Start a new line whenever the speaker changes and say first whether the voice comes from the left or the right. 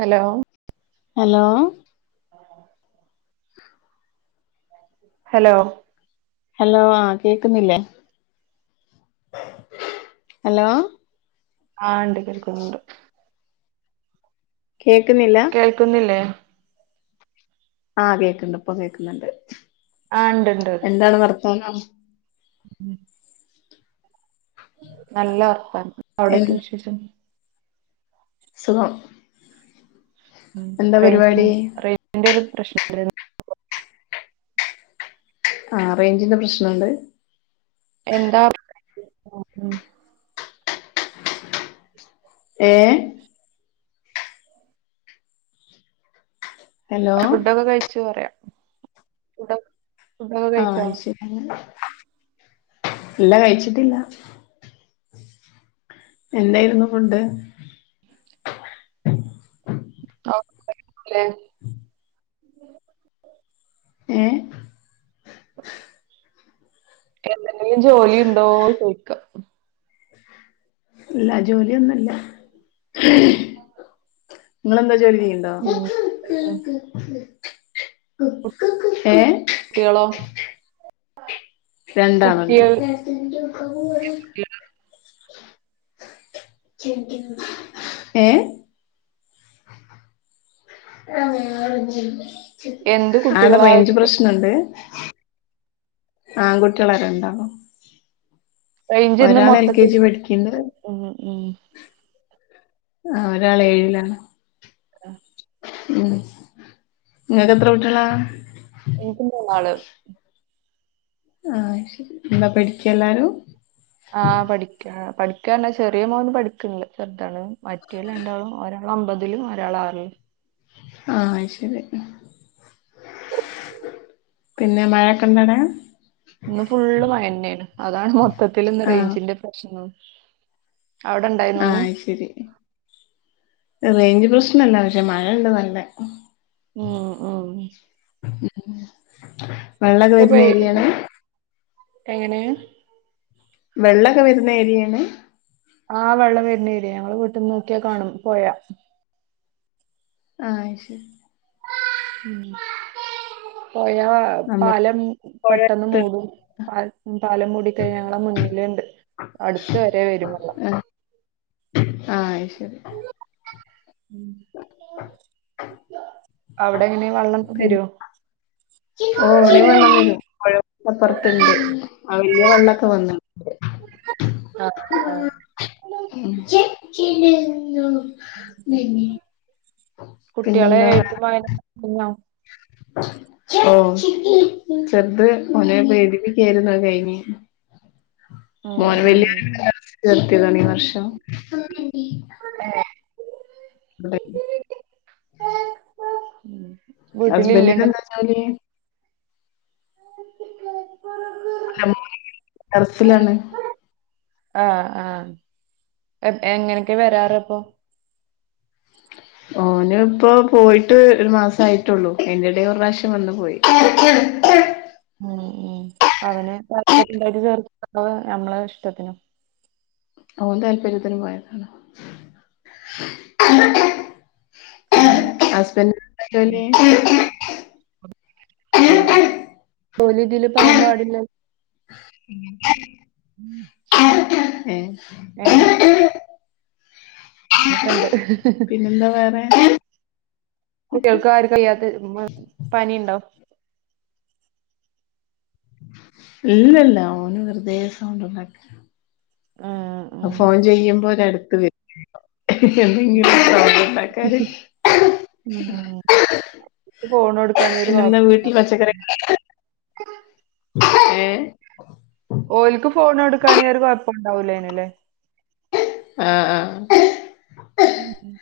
right: Hello
left: hello
right: hello
left: hello ആഹ് കേക്കുന്നില്ലേ hello
right: ആഹ് ഇണ്ട് കേൾക്കുന്നുണ്ട്
left: കേൾക്കുന്നില്ലാ
right: കേൾക്കുന്നില്ലേ?
left: ആഹ് കേക്കിണ്ട് ഇപ്പൊ കേക്കുന്നുണ്ട്.
right: ആഹ് ഉണ്ടുണ്ട്
left: എന്താണ് വർത്താനം?
right: ഉം നല്ല വർത്താനം
left: എ
right: അവിടൊക്കെ വിശേഷം
left: സുഖം
right: ഉം
left: എന്താ
right: റൈഞ്ചിന്റെ
left: പരിപാടി
right: റൈഞ്ചിന്റെ ഒരു പ്രശ്നണ്ട്
left: ആ റേഞ്ചിന്റെ പ്രശ്നണ്ട്
right: എന്താ
left: ഏഹ് ഹലോ
right: ഫുഡൊക്കെ കഴിച്ചു പറയാ. ഫുഡ് ഫുഡൊക്കെ
left: ആഹ്
right: കഴിച്ചോ
left: അയ് ശരി. ഇല്ല കഴിച്ചിട്ടില്ല. എന്തായിരുന്നു ഫുഡ്ഡ്.
right: [unintelligible]
left: ഏഹ്
right: എന്തെങ്കിലും ജോലി ഉണ്ടോ ചോയ്ക്ക.
left: ഇല്ല ജോലിയൊന്നുല്ല ഇങ്ങെളെന്താ ജോലി ചെയ്യു ലൊ
right: ഉം ഉം.
left: എഹ്
right: ട്ട്യേളോ
left: രണ്ടാള്ണ്ട്. ഏഹ്
right: എന്ത്
left: ആട
right: കുട്ടികളാ
left: റൈഞ്ച്
right: ചോദിക്കാം.
left: പ്രശ്നണ്ട്. ആൺകുട്ട്യേള രണ്ടാളും.
right: റേഞ്ച് ഇന്ന്
left: ഒരാള് എൽ കെ
right: മൊത്തത്തിൽ
left: ജി പഠിക്ക്ണ്ട്.
right: ഉം ഉം
left: ആ ഒരാള് ഏഴിലാണ്.
right: ആഹ്
left: ഉം ഇങ്ങക്ക് എത്ര കുട്ട്യേളാ
right: എനിക്ക് മൂന്നാള്.
left: ആഹ് അത് ശരി. എന്താ പഠിക്ക എല്ലാരും.
right: ആ പഠിക്കാ. പഠിക്കാറ്ന്ന ചെറിയ മോന് പഠിക്കുന്നില്ല. ചെറുതാണ് മാറ്റോല് രണ്ടാളും ഓര ഒമ്പതിലും ഒരാള് ആറിലും.
left: ആഹ് ശെരി പിന്നെ മഴൊക്കെ ഇണ്ടൊ ഔടെ.
right: ഇന്ന് ഫുള്ള് മയന്നേനു. അതാണ് മൊത്തത്തില് ഇന്ന്
left: ആഹ്
right: റേയ്ഞ്ചിന്റെ പ്രശ്നം അവിടെ ഇണ്ടായിന്നോ ഇന്ന്
left: ആഹ് ശെരി. റേയ്ഞ്ച് പ്രശ്നല്ല. പക്ഷെ മഴ ഇണ്ട് നല്ല.
right: ഉം ഉം
left: ഉം
right: ഇ [unintelligible] എങ്ങനെ
left: വെള്ളൊക്കെ വരുന്ന ഏരിയേണ്.
right: ആഹ് വെള്ളം വരുന്നേര്യ. ഞങ്ങളെ വീട്ട്ന്ന് നോക്ക്യാ കാണും പൊഴ
left: ആഹ് ശെരി
right: ഉം പൊഴാ
left: നമ്മ
right: പാലം
left: പൊഴ
right: പെട്ടെന്ന്
left: അടുത്ത്
right: മൂടും. പ പാലം മൂടിക്കഴിഞ്ഞ ഞങ്ങളെ മുന്നില്ണ്ട്. അടുത്ത് വരെ വെരും വെള്ളം.
left: ആഹ് ആഹ് അത് ശരി.
right: ഉം അവിടെ എങ്ങനെ വെള്ളം
left: പിന്നെ
right: വെര്വാ.
left: ഓ ഇവിടിം വെള്ളം വെരും. പൊഴ അപ്പറ്ത്ത്ണ്ട്. ആ വെല്യ വെള്ളൊക്കെ വന്ന്.
right: ആഹ്
left: ച [unintelligible] പിന്നെന്താ.
right: പിന്നൊ [unintelligible]
left: ഓ ചെറ്ത് ഓ [unintelligible] നെ പീ ഡിഗ്രി ആയിര്ന്ന്. അത് കഴിഞ്ഞ്
right: ഉം ഉം
left: വല്യ മോനെ ദർസിൽ ചേർത്തിയതാണ് ഈ വർഷം.
right: ഏ ഹ
left: അ [unintelligible] ഇവിടെ ഇന്ന്
right: [unintelligible]
left: ഹസ്ബൻ്റിന്
right: വീട്ടിലില്ലുണ്ട്
left: എന്താ ജോലി.
right: [inaudible]
left: ദർസിലാണ്.
right: ആഹ ആഹ എങ്ങനൊയൊക്കെ വെരാറ്അപ്പോ
left: ഓന് ഇപ്പോ പോയിട്ട് ഒരു മാസയിട്ടോള്ളൂ അതിന്റെടയിൽഒരു പ്രാവിശ്യം വന്നു പോയി.
right: ഉം ഉം അവന് താൽപര്യം ഇടയിട്ട് ചേർത തണോ നമ്മളെ ഇഷ്ടത്തിനോ.
left: ഓൻ താല്പര്യത്തിന് പോയതാണ്.
right: ആഹ്
left: ഹസ്ബന്റ്ന് എന്താ ജോലി.
right: അങ്ങനെ ജോലി ഇതില് പറയാൻ പാടില്ല. ഏ
left: ഏ
right: അങ്ങനെയൊക്കെ ഉണ്ട്
left: പിന്നെന്താ വേറെ
right: കുട്ടികൾക്ക് ആരക വൊയ്യാത്ത പനിയിണ്ടോ?
left: ഇല്ല ഇല്ല ഓന് വെറുതെ സൗണ്ട്ണ്ടാക്ക
right: ആഹ്
left: ഫോൺ ചെയ്യുമ്പോ ഒര് അടുത്ത് വരും വോകം. ഇതിങ്ങനെ സൗണ്ട് ഉണ്ടാക്കുക
right: ഉം ഉം ഫോൺ കൊടുക്കാണെങ്കി ഒരു
left: പിന്നെ എന്താ
right: കുഴപ്പം
left: വീട്ടില് പച്ചക്കറി ഏ
right: ഓല്ക്ക് ഫോൺ കൊടുക്കാണെങ്കിൽ ഒരു കൊഴപ്പം ഉണ്ടാവൂലേന്ല്ലേ
left: ആഹ് ആഹ്
right: ഉം ഉം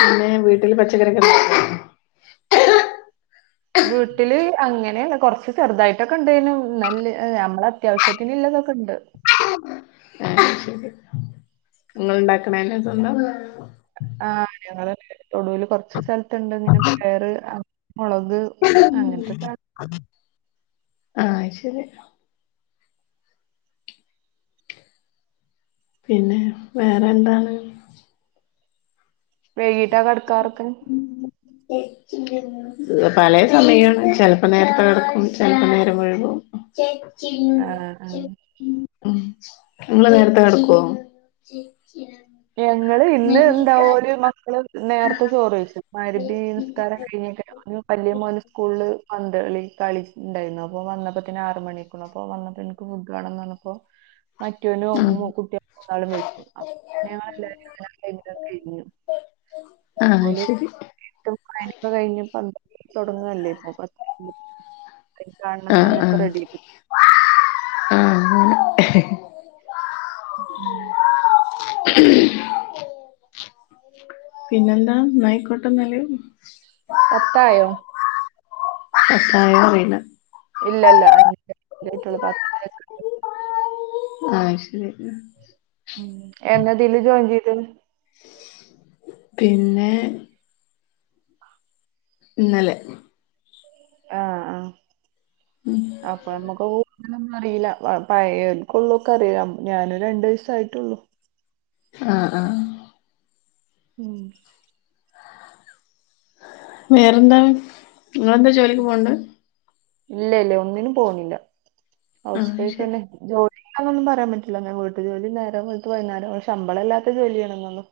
left: പിന്നെ വീട്ടില് പച്ചക്കറിയൊക്കെ ഉണ്ടാക്കാറുണ്ടോ?
right: വീട്ടില് അങ്ങനെയല്ല കൊറച്ച് ചെറുതായിട്ടൊക്കെ ഉണ്ടാനും നല്ല നമ്മളെ അത്യാവിശ്യത്തിനുള്ളതൊക്കെ ഉണ്ട്.
left: ഇങ്ങള് ഉണ്ടാക്ക്ണെൻ്റെ തോന്നണേ
right: ആഹ ഞങ്ങള് തൊടുല് കൊറച്ച് സ്ഥലത്തുണ്ട് ഇങ്ങനെ പയർ, മുളക്. അങ്ങനത്തെ സാധനം
left: ആഹ അത്ശരി പിന്നെ വേറെ എന്താണ്.
right: വൈകിട്ട് കിടക്കാറൊക്കെ
left: [unintelligible] പലെ സമയാണ് ചെലപ്പോ നേരത്തെ കിടക്കും ചെലപ്പോ നേരം വൈകും.
right: ആ ആ
left: നിങ്ങള് നേരത്തെ കിടക്കുവോ? [unintelligible]
right: ഞങ്ങള് ഇന്ന് എന്താ ഓര് മക്കള് നേരത്തെ ചോറ് കഴിച്ചു മഗ്രിബ് നിസ്കാരം കഴിഞ്ഞിട്ട് ഞാനും വല്ല്യ മോന് സ്കൂളില് പന്ത് കളി കളി യിണ്ടായിരുന്നു. അപ്പോൾ വന്നപ്പോത്തിന്ന് ആറ് മണി. കുഞ്ഞപ്പൻ വന്നപ്പോ എനിക്ക് ഫുഡ് വേണം പറഞ്ഞപ്പോ മറ്റോന്നും ഒക്കും കുട്ടിള് മൂന്നാളും കഴിച്ചു. ഞങ്ങള് എല്ലരും [unintelligible] കഴിഞ്ഞു
left: ആഹ് ആഹ്
right: ഓല്
left: ശരി
right: എഴുതും വായനയൊക്കെ കഴിഞ്ഞ് തുടങ്ങല്ലേ ഇപം പത്തു മണിക്ക് അളി കാണണം പറഞ്ഞ് ഒക്കെ റെഡിയിക്ണ്.
left: ആ അങ്ങനെ
right: ഉം
left: ഉം പിന്നെന്താ ന്നായിക്കോട്ടന്നല്ല്
right: പത്തായോ
left: പത്തായോ അറിയൂല
right: ഇല്ലല്ല [unintelligible]
left: ആഹ് ശരി
right: ഉം എന്നതില് ജോയിൻ ചെയ്ത്ണ്
left: പിന്നെ ഇന്നലെ
right: ആഹ് ആഹ്
left: ഉം
right: അപ്പമ്മക്ക് [inaudible] മ്മൾഅറീല പയോര് ക്കൊള്ളക്കറിയാ ഞാന് രണ്ടീസായിട്ടൊള്ളൂ
left: ആഹ് ആഹ്
right: ഉം
left: വേറെന്താണ് ങ്ങെളെന്താ ജോലിക്ക്പോണ്ട്
right: ഇല്ലെല്ലെ ഒന്നിനും പോണില്ല ഹൗസ്
left: ആഹ്
right: വൈഫ്
left: ശരി
right: ന്നെ ജോ അതൊന്നും പറ്യാംപറ്റില്ല ന്നെ വീട്ട്ജോലി നേരം വെള്ത്ത് വൈന്നാരം ശമ്പളല്ലാത്ത ജോലിയാണ്ന്നൊള്ളു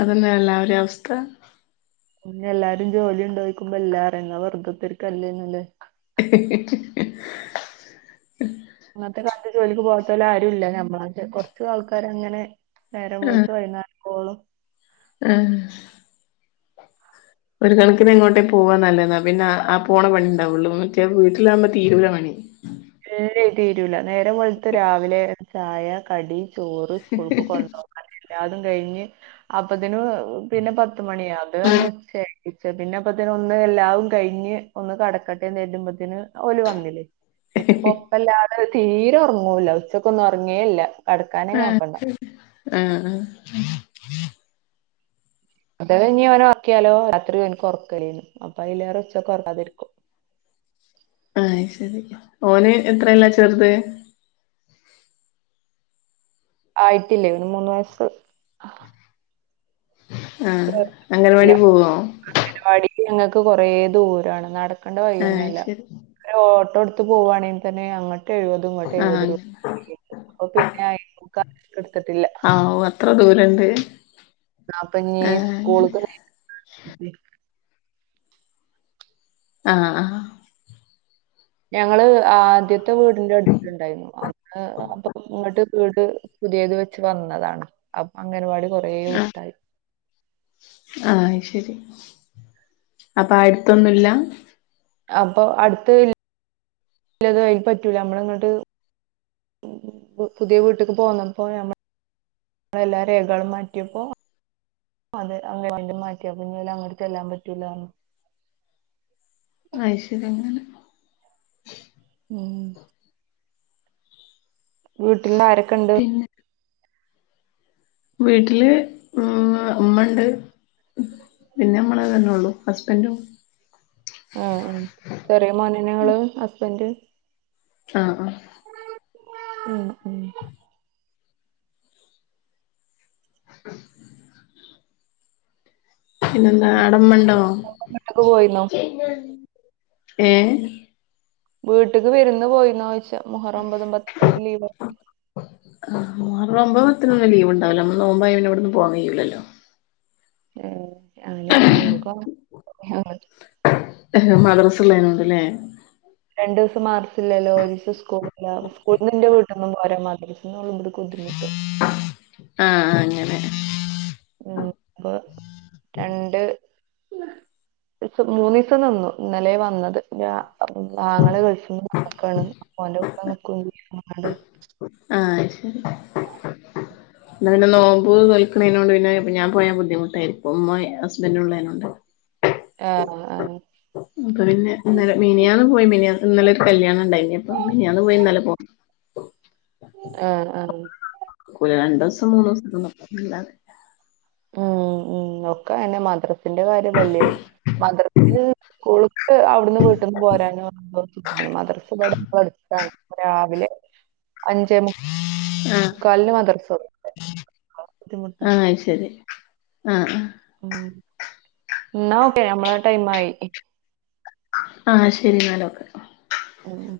left: അതന്നെ എല്ലാ വരിംഅവസ്ഥ
right: ഞ്ഞില്ലാരും ജോലി ണ്ടോയിക്കുമ്പോ ല്ലാറ്യണ്ട വെറ്തത്തെർക്കല്ലേന്നല്ലേ
left: ഹിഹിഹി ഹെ
right: ഇന്നത്തെ കാലത്ത് ജോലിക്ക് പോവത്തോലാരൂല്ല ഞമ്മള റ്റെ കൊറ്ച് ആൾക്കാരങ്ങനെ ന്നേരം വെള്ത്ത് വൈന്നാരാവോളും
left: എഹ് ഒര്കൺക്ക്നങ്ങോട്ടേ പോവാന്നല്ലെന്നാപിന്നെ ആ ആപോണ പണിണ്ടാവുള്ളൂ മറ്റേ വീട്ടിലാവുമ്പോ തീരൂലാപണി
right: ഇല്ലേ തീരൂല ന്നേരം വെള്ത്ത് രാവിലെ ചായ കടി ചോറ് സ്കൂൾക്ക് കൊണ്ടോ അതെല്ലാതും കഴിഞ്ഞ് അപ്പത്തിന് പിന്നെ പത്തുമണിയാ
left: ആഹ്
right: അത്ർൺഉച്ചെ ച്ച പിന്നെ പ്പത്തിനൊന്ന് എല്ലാവും കഴിഞ്ഞ് ഒന്ന് കടക്കട്ടേന്നേര്തുമ്പത്ത്ന് ഓല് വന്നിലെ ഇപ്പൊപ്പല്ലാതെ തീരൊർങ്ങൂല ഉച്ചക്കന്നും ഒർങ്ങേല്ല
left: ആഹ് ആഹ്ആഹ്
right: അതവെ ഞ്ഞി ഓനൊർക്യാലോ രാത്രി ന്ക്ക് ഒറ്ക്കല്അപ്പ അയ്ലാറെ ഉച്ചക്കൊറ്ക്കാതിരിക്കും
left: ആഹ്ശരി ഓന് എത്രേലാ ചെറ്ത്
right: ആയ്ട്ടില്ലെ മൂന്ന് വയസ്സ്
left: ആഹ് അങ്കൽവാടി പോവോ
right: അങനവാടിക്ക് ഞങ്ങൾക്ക് കൊറേ ദൂരാണ് നടക്കണ്ട
left: ആഹ്
right: വയ്യൊന്നൊല്ല
left: ശരി
right: എഹ് ഓട്ടോട്ത്ത് പോവാണെങ്കി തന്നെ അങ്ങട്ടയ് വെ തും ങ്ങട്ടെയ് വത്
left: ആഹ്
right: രൂ [unintelligible] ഓപിന്നെ [unintelligible] ട്ത്തിട്ടില്ല
left: ഇത്ര ദൂരണ്ട്
right: ന്നാപ്പഞ്
left: ആ അങ്ങനെ
right: സ്കൂള്ക്ക് [unintelligible]
left: ആഹ് ആഹ്
right: ഞങ്ങള് ആദ്യത്തെ വീട്ന്റ ട്ത്ത്ണ്ടായിന്നു അ [unintelligible] ങ്ങട്ട് വീട് പുതിയത് വെച്ച് വന്നതാണ് അപ്പ അംഗൻവാടി കൊർ യേവ്ട്ടായി
left: ആഹ് ശെരി അപ്പാട്ത്തൊന്നുല്ല
right: അപ്പൊ അടുത്ത് ഇ ഇല്ലത് അയ് പറ്റൂലാ അമ്മള് ങ്ങട്ട് ഉം പുതിയ വീട്ട്ക്ക് പോന്ന പ്പോയമ്മ നിങ്ങളെ എല്ലാ രേഖളും മാറ്റിയപ്പോ അതെ അ [unintelligible] മാറ്റിയ പ്പംഇനി ഓലങ്ങട്ട് ചെല്ലണ്ടാർഞ്ഞു
left: അയ്ശരി അങ്ങനെ
right: ഉമ് വീട്ട്ന്നാരെക്കെണ്ട്
left: പിന്നെ വീട്ടില് ഇമ്മ ഇമ്മണ്ട് പിന്നെ മ്മള് തന്നെള്ളൂ ഹസ്ബൻന്റും
right: ആ ഹും ചെറീമോനെന്നെ ങ്ങൾ ഹസ്ബന്റ്
left: ആഹ് ആഹ്
right: ഉമ്ഉം
left: [inaudible] പിന്നെന്താ ആടമണ്ടോ
right: വീട്ട്ക്ക് പോയിന്നോ
left: ഏ
right: വീട്ട്ക്ക് വിര്ന്ന് പോയീന്നോയ്ച്ച മുഹറം ഒമ്പതും പത്തക്കായിട്ട് ലീവ്
left: മുഹറം ഒമ്പത് പത്തിനൊന്നും ലീവുണ്ടാവില്ല നമ്മള് നോമ്പായത് കൊണ്ട് ഇവിടന്ന് പോവാൻ കഴ്യൂല്ലല്ലോ.
right: ഏ അഞ്നെ ഞമ്മുക്ക് [unintelligible]
left: മദ്രസ ഉള്ള നെ ണ്ട് അല്ലേ
right: രണ്ടു ദിവസം മാർസില്ലല്ലോ ഒരു ദിസം സ്കൂളില്ല സ്കൂൾ നിന്റെ വീട്ടൊന്നും പോരാ മാതിരി [unintelligible]
left: അഹ് അ അങ്ങനെ
right: ങ് ഇപ്പ രണ്ട് [unintelligible] മൂന്ന് ദിസം നിന്നു ഇന്നലെയ വന്നത് ര അപ്പോ ആങ്ങള ഗൾഫിന്ന് വന്ന്ക്കാണ് [unintelligible]
left: ആഹ് ശരി
right: [inaudible]
left: എന്താ പിന്നെ നോമ്പ് നോൽക്കണതിനോണ്ട് പിന്നെ ഞാൻ പോയാ ബുദ്ധിമുട്ടായിരിക്ക ഉമ്മ ഹസ്ബൻഡ ഉള്ളതിനുണ്ടോ.
right: ആഹ് ആഹ്
left: അപ്പൊ പിന്നെ ഇന്നലെ മിനിയാന്ന് പോയി മിനിയ ഇന്നലൊരു കല്യാണം ഉണ്ടായിനി അപ്പൊ മിനിയാന്ന് പോയി ഇന്നലെ പോന്ന്.
right: ആഹ് ആ
left: നിക്കൂലാ രണ്ട് ദിസം മൂന്ന് ദിസൊന്നും നിർത്തത്തില്ല.
right: ഉം ഉ ഓക്ക് അതന്നെ മദ്രാസിൻ്റെ കാര്യം വല്യ മദ്രസിന് സ്കൂൾക്ക് അവിടുന്ന് വീട്ടിൽന്ന് പോരാനും എളുപ്പാ മദ്രാസ് ഇവിടെ അടുത്താ രാവിലെ അഞ്ചേ
left: ആഹ്
right: മുക്കാലിന് മദർസ തുടങ്ങും [unintelligible]
left: അഹ് ശരി ആഹ് ആ
right: ഉം എന്നാ ഓക്കെ നമ്മളെ ആ ടൈം ആയി
left: ആഹ് ശരി എന്നാലോക്കെ.
right: ഉം ഉം